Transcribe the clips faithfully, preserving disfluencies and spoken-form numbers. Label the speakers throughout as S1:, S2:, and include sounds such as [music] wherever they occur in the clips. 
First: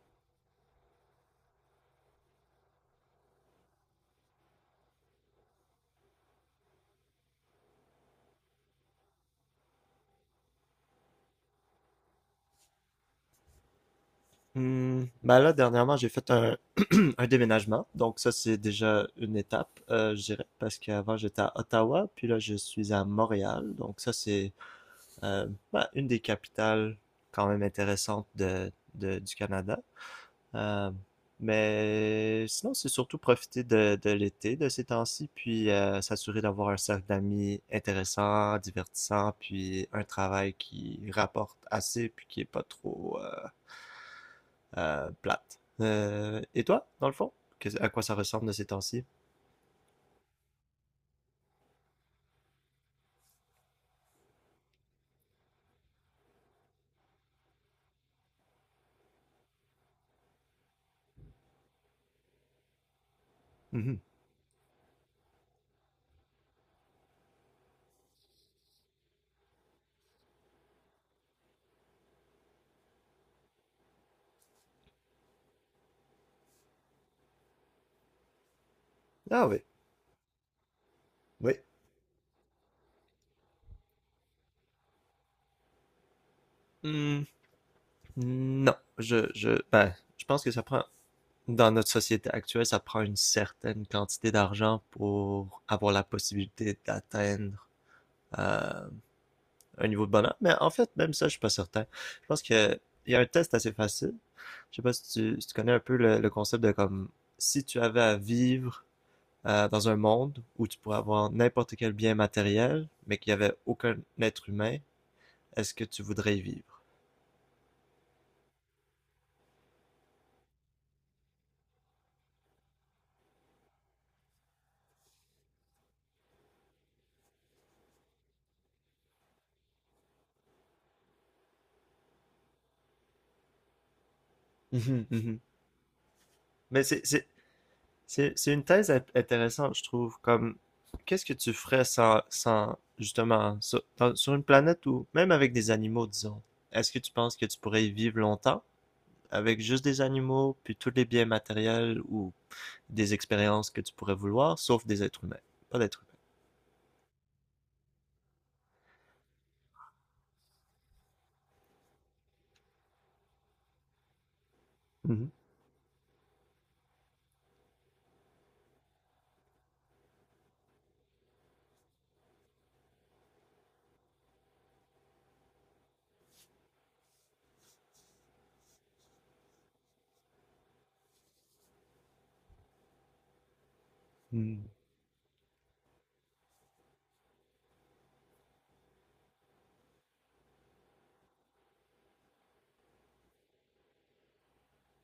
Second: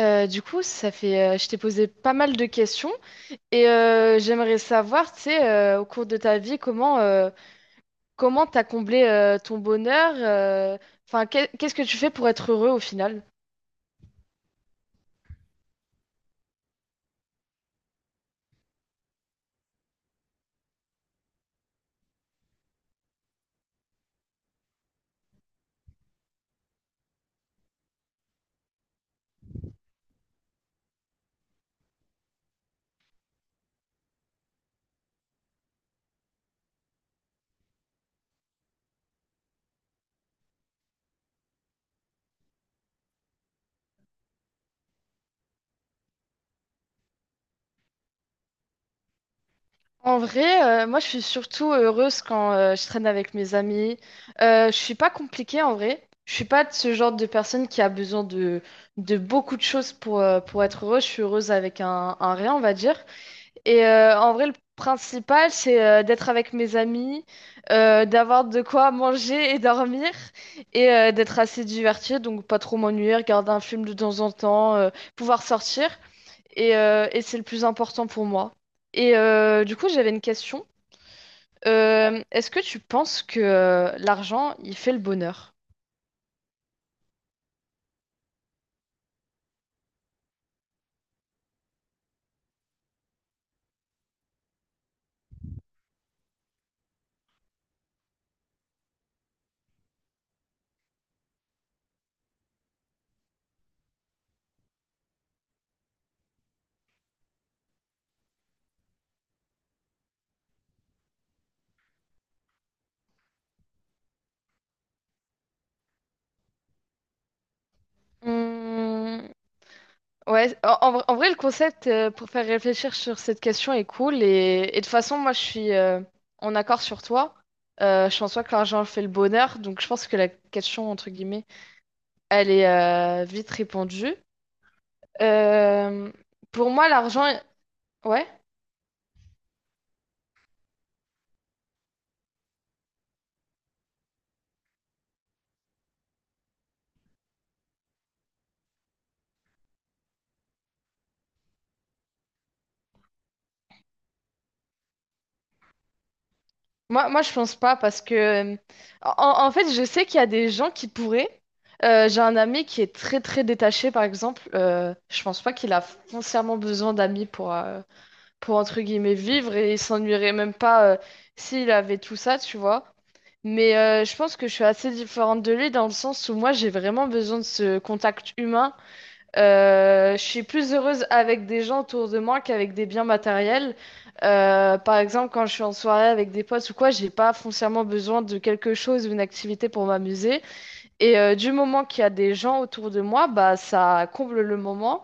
S1: Euh, du coup, ça fait, euh, je t'ai posé pas mal de questions et euh, j'aimerais savoir, tu sais, euh, au cours de ta vie, comment euh, comment t'as comblé euh, ton bonheur, euh, enfin, qu'est- qu'est-ce que tu fais pour être heureux au final?
S2: Hmm, ben là, dernièrement, j'ai fait un, [clears throat] un déménagement. Donc ça, c'est déjà une étape, euh, je dirais, parce qu'avant, j'étais à Ottawa, puis là, je suis à Montréal. Donc ça, c'est euh, ben, une des capitales quand même intéressantes de, de- du Canada. Euh, mais sinon, c'est surtout profiter de, de l'été de ces temps-ci, puis euh, s'assurer d'avoir un cercle d'amis intéressant, divertissant, puis un travail qui rapporte assez, puis qui est pas trop... euh, euh, plate. Euh, et toi, dans le fond? Que- à quoi ça ressemble de ces temps-ci?
S1: En vrai, euh, moi, je suis surtout heureuse quand euh, je traîne avec mes amis. Euh, je suis pas compliquée en vrai. Je suis pas de ce genre de personne qui a besoin de de beaucoup de choses pour euh, pour être heureuse. Je suis heureuse avec un, un rien, on va dire. Et
S2: Mhm.
S1: euh, en vrai, le principal, c'est euh, d'être avec mes amis, euh, d'avoir de quoi manger et dormir, et euh, d'être assez diverti, donc pas trop m'ennuyer, regarder un film de temps en temps, euh, pouvoir sortir. Et, euh, et c'est le plus important pour moi. Et
S2: Ah oui,
S1: euh, du coup, j'avais une question.
S2: oui.
S1: Euh, est-ce que tu penses que euh, l'argent, il fait le bonheur?
S2: Hmm, non, je, je, ben, je pense que ça prend, dans notre société actuelle, ça prend une certaine quantité d'argent pour avoir la possibilité d'atteindre euh, un niveau de bonheur. Mais en fait, même ça, je suis pas certain. Je pense que il y a un test assez facile. Je sais pas si tu, si tu connais un peu le, le concept de comme si tu avais à vivre euh, dans un monde où tu pourrais avoir n'importe quel bien matériel, mais qu'il n'y avait aucun être humain, est-ce que tu voudrais y vivre?
S1: Hmm. Ouais, en, en vrai, en vrai, le concept euh, pour faire réfléchir sur cette question est cool. Et, et de toute façon, moi, je suis euh, en accord sur toi. Euh, je pense pas que l'argent fait le bonheur. Donc, je pense que la question, entre guillemets, elle est euh, vite répondue.
S2: Mhm. Mhm.
S1: Euh, pour
S2: Mais
S1: moi,
S2: c'est, c'est,
S1: l'argent, ouais.
S2: c'est, c'est une thèse intéressante, je trouve, comme qu'est-ce que tu ferais sans, sans justement, sur, dans- sur une planète où, même avec des animaux, disons, est-ce que tu penses que tu pourrais y vivre longtemps avec juste des animaux, puis tous les biens matériels ou des expériences que tu pourrais vouloir, sauf des êtres humains, pas d'êtres
S1: Moi, moi, je pense pas parce que, euh, en, en fait, je sais qu'il y a des gens qui pourraient. Euh, j'ai un ami qui est très, très détaché, par exemple. Euh, je
S2: humains. Mhm.
S1: pense pas qu'il a foncièrement besoin d'amis pour, euh, pour entre guillemets vivre et il s'ennuierait même pas euh, s'il avait tout ça, tu vois. Mais euh, je pense que je suis assez différente de lui dans le sens où moi j'ai vraiment besoin de ce contact humain. Euh, je suis plus heureuse avec des gens autour de moi qu'avec des biens matériels.
S2: Mhm.
S1: Euh, par exemple, quand je suis en soirée avec des potes ou quoi, j'ai pas foncièrement besoin de quelque chose ou une activité pour m'amuser. Et euh, du moment qu'il y a des gens autour de moi, bah ça comble le moment.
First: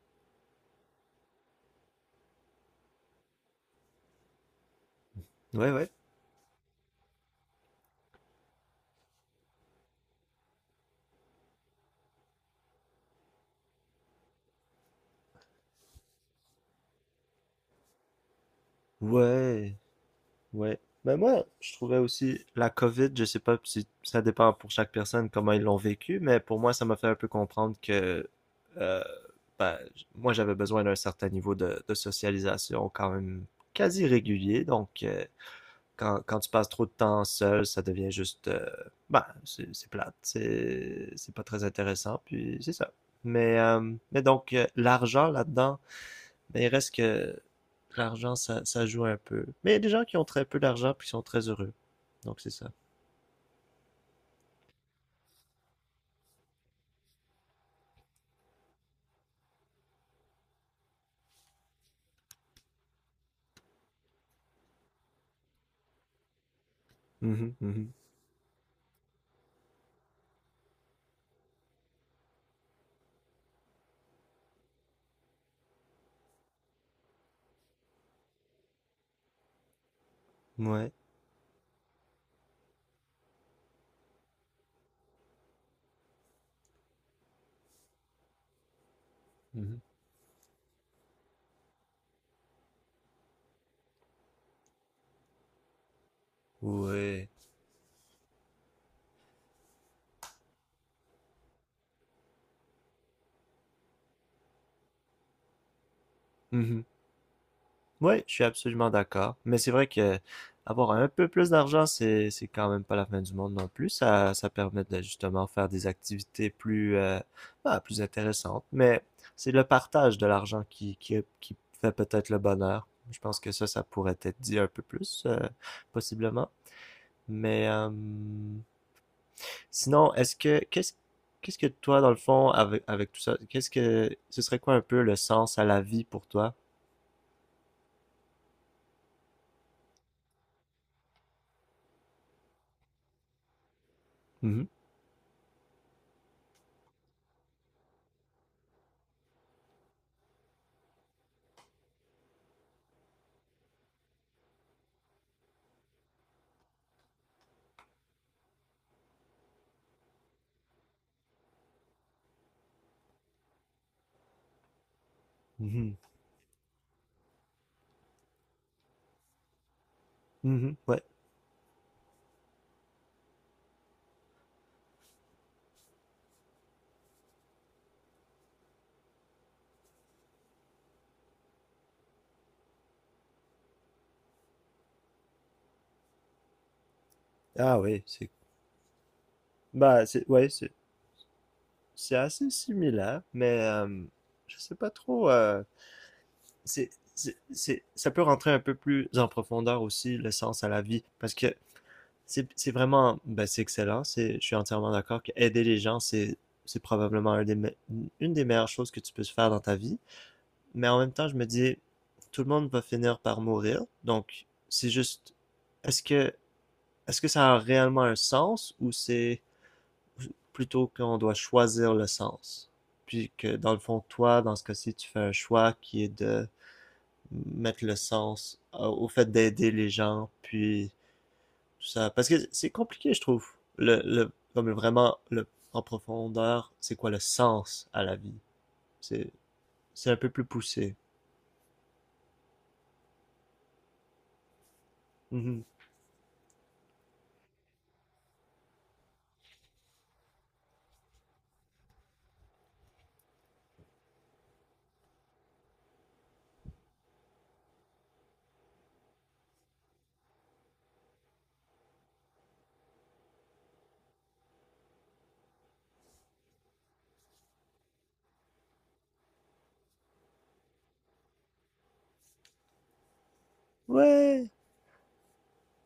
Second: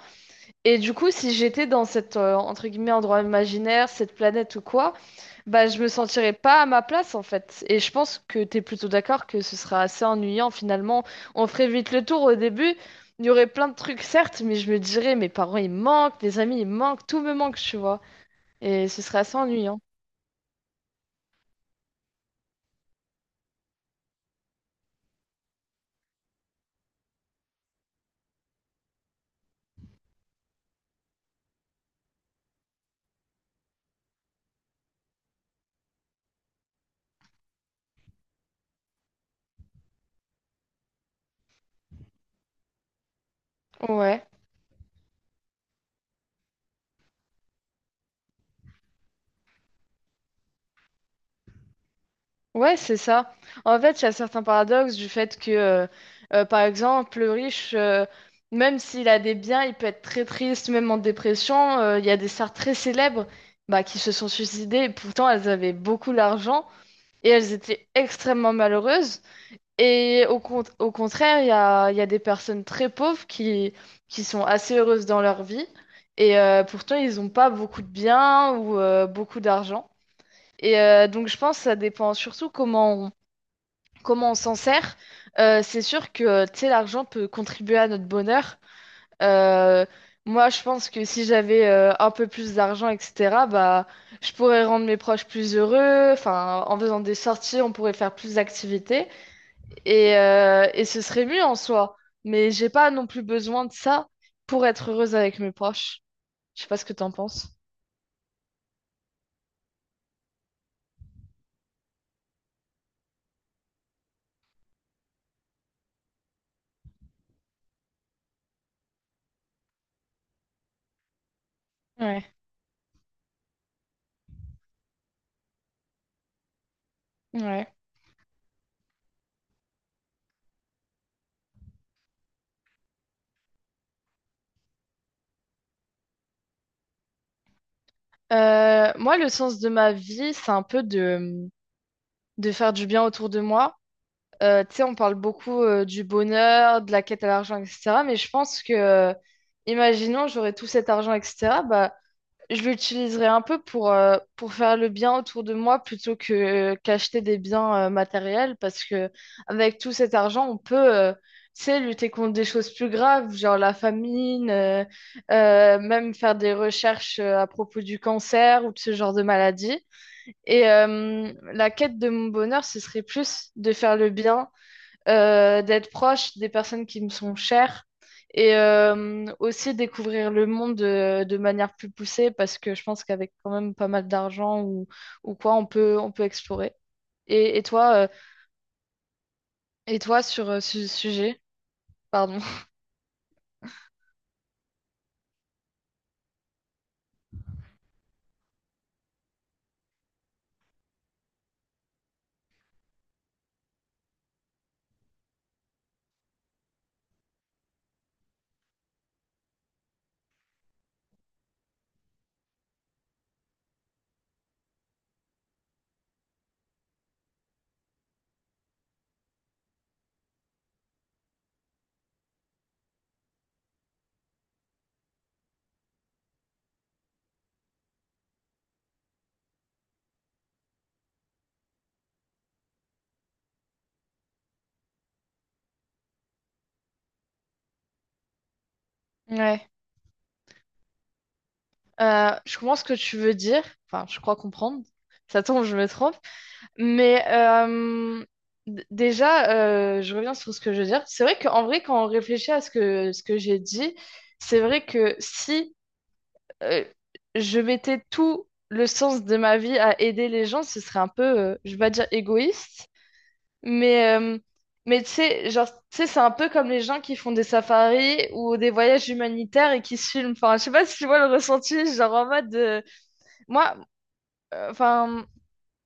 S1: Et du coup, si j'étais dans cet, euh, entre guillemets, endroit imaginaire, cette planète ou quoi, bah,
S2: Ouais,
S1: je me
S2: ouais.
S1: sentirais pas à ma place, en fait. Et je pense que t'es plutôt d'accord que ce sera assez ennuyant, finalement. On ferait vite le tour au début. Il y aurait plein de trucs, certes, mais je me dirais, mes parents, ils me manquent, des amis, ils me manquent, tout me manque, tu vois. Et ce serait assez
S2: Ouais.
S1: ennuyant.
S2: Ouais. Mais moi, je trouvais aussi la COVID, je sais pas si ça dépend pour chaque personne comment ils l'ont vécu, mais pour moi, ça m'a fait un peu comprendre que euh, ben, j- moi, j'avais besoin d'un certain niveau de, de socialisation quand même quasi régulier. Donc, euh, quand, quand tu passes trop de temps seul, ça devient juste, euh, ben, c'est c'est plate, c'est c'est pas très intéressant, puis c'est ça. Mais, euh, mais
S1: Ouais.
S2: donc, euh, l'argent là-dedans, mais il reste que l'argent, ça, ça joue un peu. Mais il y a des gens qui ont très peu d'argent puis qui sont très heureux. Donc c'est ça.
S1: Ouais, c'est ça. En fait, il y a certains paradoxes du fait que, euh, euh, par exemple, le riche, euh, même s'il a des biens, il peut être très triste, même en dépression. Euh, Il y a des stars très célèbres bah, qui se sont suicidées, et pourtant elles avaient beaucoup d'argent et elles
S2: Mhm,
S1: étaient
S2: mhm.
S1: extrêmement malheureuses. Et au, con- au contraire, il y a, il y a des personnes très pauvres qui, qui sont assez heureuses dans leur vie, et euh, pourtant ils n'ont pas beaucoup de biens ou euh, beaucoup d'argent. Et
S2: Ouais.
S1: euh, donc je pense que ça dépend surtout comment comment on s'en sert, euh, c'est sûr que tu sais, l'argent peut contribuer à notre bonheur.
S2: Mhm.
S1: Euh, moi, je pense que si j'avais euh, un peu plus d'argent, et cetera, bah, je pourrais rendre mes proches plus heureux. Enfin, en faisant des
S2: Ouais.
S1: sorties, on pourrait faire plus d'activités et, euh, et ce serait mieux en soi. Mais j'ai pas non plus besoin de ça pour être heureuse avec mes proches. Je sais pas
S2: Mhm.
S1: ce que t'en penses.
S2: Ouais, je suis absolument d'accord. Mais c'est vrai que avoir un peu plus d'argent, c'est c'est quand même pas la fin du monde non plus. Ça, ça permet de justement faire des activités plus, euh, bah, plus intéressantes. Mais c'est le partage de l'argent qui, qui, qui fait peut-être
S1: Ouais,
S2: le bonheur. Je pense que ça, ça pourrait être dit un peu plus, euh, possiblement. Mais
S1: ouais.
S2: euh, sinon, est-ce que qu'est-ce qu'est-ce que toi, dans le fond, avec, avec tout ça, qu'est-ce que ce serait quoi un peu le sens à la vie pour toi?
S1: Euh, moi, le sens de ma vie, c'est un peu de, de faire du bien autour de moi. Euh,
S2: Mhm,
S1: tu sais, on parle beaucoup euh, du bonheur, de la quête à l'argent, et cetera. Mais je pense que, euh, imaginons, j'aurais tout cet argent, et cetera. Bah, je l'utiliserais un peu pour, euh, pour faire le bien autour de moi plutôt que qu'acheter des biens euh, matériels. Parce que avec tout cet argent, on peut, euh, tu sais, lutter contre des choses plus graves, genre la famine, euh, euh,
S2: mhm,
S1: même faire des recherches euh, à propos du cancer ou de ce genre de maladie. Et
S2: mhm, ouais.
S1: euh, la quête de mon bonheur, ce serait plus de faire le bien euh, d'être proche des personnes qui me sont chères et euh, aussi découvrir le monde de, de manière plus poussée parce que je pense qu'avec quand même pas mal d'argent ou, ou quoi, on peut, on peut explorer. Et, et
S2: Ah
S1: toi,
S2: oui,
S1: euh,
S2: c'est
S1: et
S2: bah
S1: toi
S2: c'est ouais,
S1: sur euh,
S2: c'est
S1: ce sujet,
S2: c'est
S1: pardon.
S2: assez
S1: [laughs]
S2: similaire, mais euh, je sais pas trop. euh, c'est c'est c'est- Ça peut rentrer un peu plus en profondeur aussi le sens à la vie, parce que c'est c'est vraiment bah c'est excellent. C'est je suis entièrement d'accord que aider les gens c'est c'est probablement un des me- une des meilleures choses que tu peux faire dans ta vie. Mais en même temps, je me dis, tout le monde va finir par mourir. Donc, c'est juste, est-ce que, est-ce que ça a réellement un sens ou c'est plutôt qu'on doit choisir le sens? Puis que dans le fond, toi, dans ce cas-ci, tu fais un choix qui est de mettre le sens euh, au fait d'aider les gens, puis tout ça. Parce que c'est compliqué, je trouve. Le, le, comme vraiment, le, en profondeur, c'est quoi le sens à la vie? C'est,
S1: Ouais.
S2: c'est un peu plus poussé.
S1: Euh, je comprends ce que tu veux dire. Enfin, je crois comprendre.
S2: Mm
S1: Ça
S2: -hmm.
S1: tombe, je me trompe. Mais euh, d- déjà, euh, je reviens sur ce que je veux dire. C'est vrai qu'en vrai, quand on réfléchit à ce que, ce que j'ai dit, c'est vrai que si euh, je mettais tout le sens de ma vie à aider les gens, ce serait un peu, euh, je vais pas dire égoïste, mais, euh, mais tu sais, genre, tu sais, c'est un peu comme les gens qui font des safaris ou des voyages humanitaires et qui se filment. Enfin, je sais pas si tu vois le ressenti, genre en mode, de- moi,
S2: Ouais.
S1: euh, enfin,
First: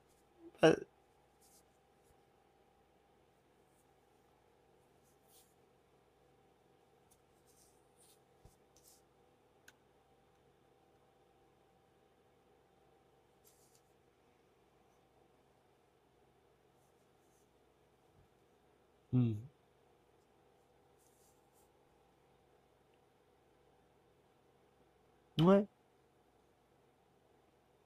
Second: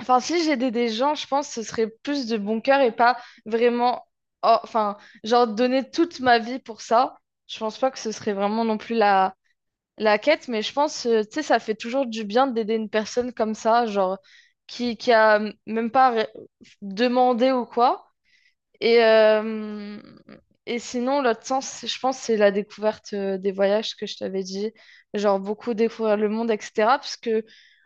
S1: enfin, si j'aidais
S2: Euh,
S1: des gens, je pense que ce serait plus de bon cœur et pas vraiment, oh, enfin, genre donner toute ma vie pour ça. Je pense pas que ce serait vraiment non plus la la quête, mais je pense, euh, tu sais, ça fait toujours du bien d'aider une personne comme ça, genre, qui, qui a même pas ré- demandé ou quoi. Et,
S2: mm.
S1: euh, et sinon, l'autre sens, c'est- je pense, c'est la découverte euh, des voyages que je t'avais dit, genre
S2: Ouais,
S1: beaucoup découvrir le monde, et cetera. Parce que,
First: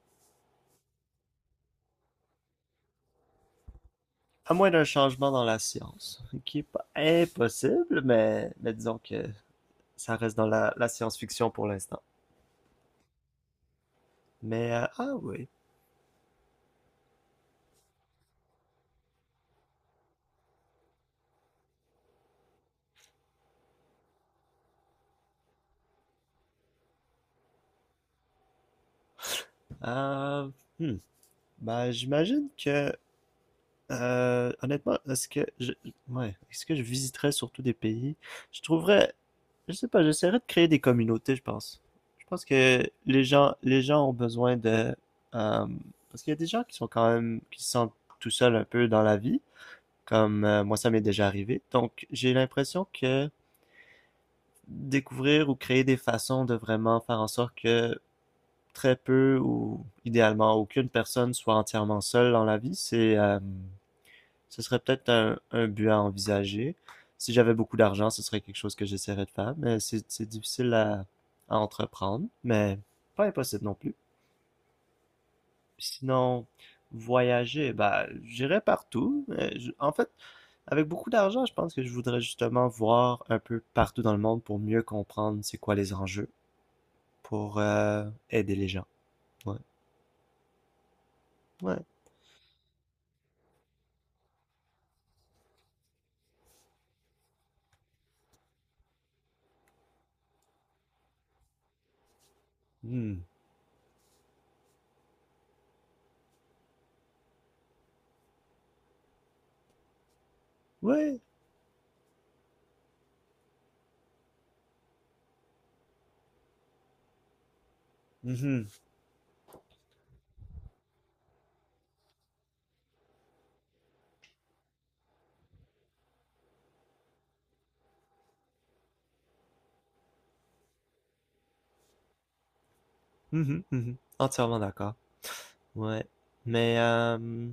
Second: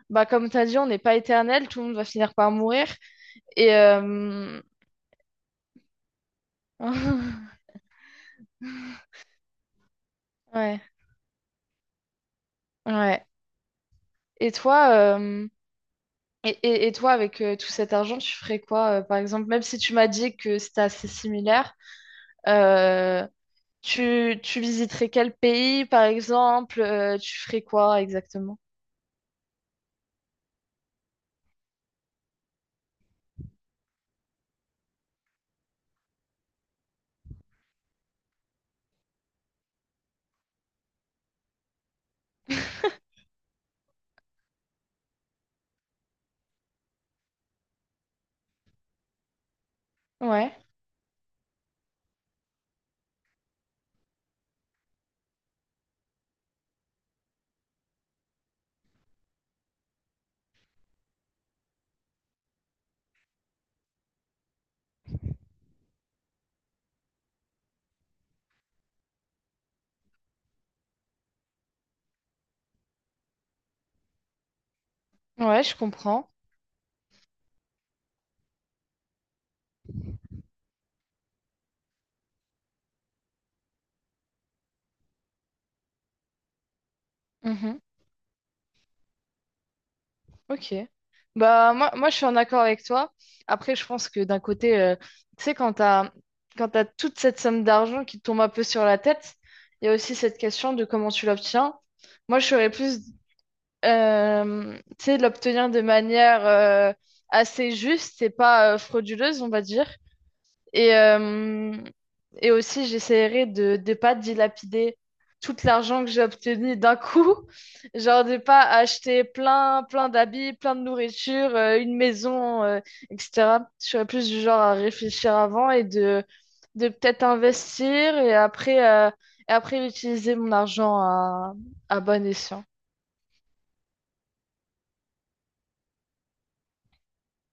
S1: bah, comme tu as dit, on n'est pas éternel, tout le monde va finir par mourir. Et,
S2: à
S1: euh,
S2: moins d'un changement dans la science, qui est pas
S1: [laughs]
S2: impossible, mais, mais disons que ça reste dans la,
S1: ouais,
S2: la science-fiction pour l'instant.
S1: ouais. Et
S2: Mais, euh,
S1: toi,
S2: ah
S1: euh,
S2: oui.
S1: Et, et- et toi, avec euh, tout cet argent, tu ferais quoi, euh, par exemple, même si tu m'as dit que c'était assez similaire, euh, tu, tu visiterais quel pays, par exemple, euh, tu ferais quoi exactement?
S2: euh, hmm. Ben, j'imagine que, euh, honnêtement, est-ce que je, ouais, est-ce que je visiterais surtout des pays? Je trouverais, je sais pas, j'essaierais de créer des communautés, je pense. Je pense que
S1: [laughs]
S2: les gens, les gens ont besoin de, euh, parce qu'il y a des gens qui sont quand même, qui se sentent tout seuls un peu dans la vie, comme
S1: Ouais,
S2: euh, moi ça m'est déjà arrivé. Donc j'ai l'impression que découvrir ou créer des façons de vraiment faire en sorte que très peu ou idéalement aucune personne soit entièrement seule dans la vie, c'est euh, ce serait peut-être un, un but à envisager. Si j'avais beaucoup d'argent, ce serait quelque chose que j'essaierais de faire, mais c'est c'est difficile à, à entreprendre, mais pas impossible non plus.
S1: ouais, je comprends.
S2: Sinon, voyager, bah, j'irais partout. mais je- en fait, avec beaucoup d'argent, je pense que je voudrais justement voir un peu partout dans le monde pour mieux comprendre c'est quoi les enjeux, pour
S1: Mhm.
S2: euh, aider les gens. Ouais,
S1: Ok. Bah,
S2: ouais.
S1: moi, moi, je suis en accord avec toi. Après, je pense que d'un côté, euh, tu sais, quand t'as, quand t'as toute cette somme d'argent qui te tombe un peu sur la tête, il y a aussi cette question de comment tu l'obtiens. Moi, je serais plus
S2: Hmm.
S1: euh, tu sais, l'obtenir de manière euh, assez juste et pas euh, frauduleuse, on va dire. Et,
S2: Ouais.
S1: euh, et aussi, j'essaierai de ne pas dilapider tout l'argent que j'ai obtenu d'un coup. [laughs] Genre de pas
S2: Mhm.
S1: acheter plein, plein d'habits, plein de nourriture, euh, une maison, euh, et cetera. Je serais plus du genre à réfléchir avant et de, de peut-être investir et après, euh, et après utiliser mon argent à, à bon escient.
S2: Mhm. Mhm. Entièrement d'accord. Ouais, mais euh,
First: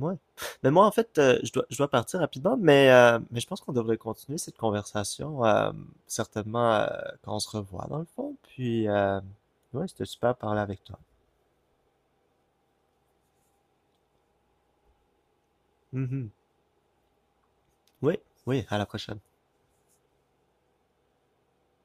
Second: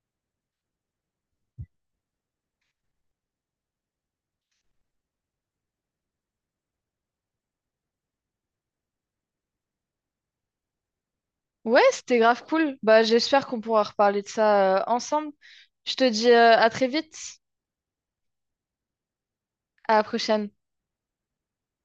S2: ouais. Mais moi, en fait, euh, je dois, je dois partir rapidement, mais, euh, mais je pense qu'on devrait continuer cette conversation, euh, certainement, euh, quand on se revoit, dans le fond. Puis, euh, ouais, c'était super de parler avec toi.
S1: Ouais, c'était grave cool. Bah, j'espère qu'on pourra reparler de ça euh, ensemble. Je te
S2: Mhm.
S1: dis euh, à très vite,
S2: Oui, oui, à la prochaine.
S1: à la prochaine.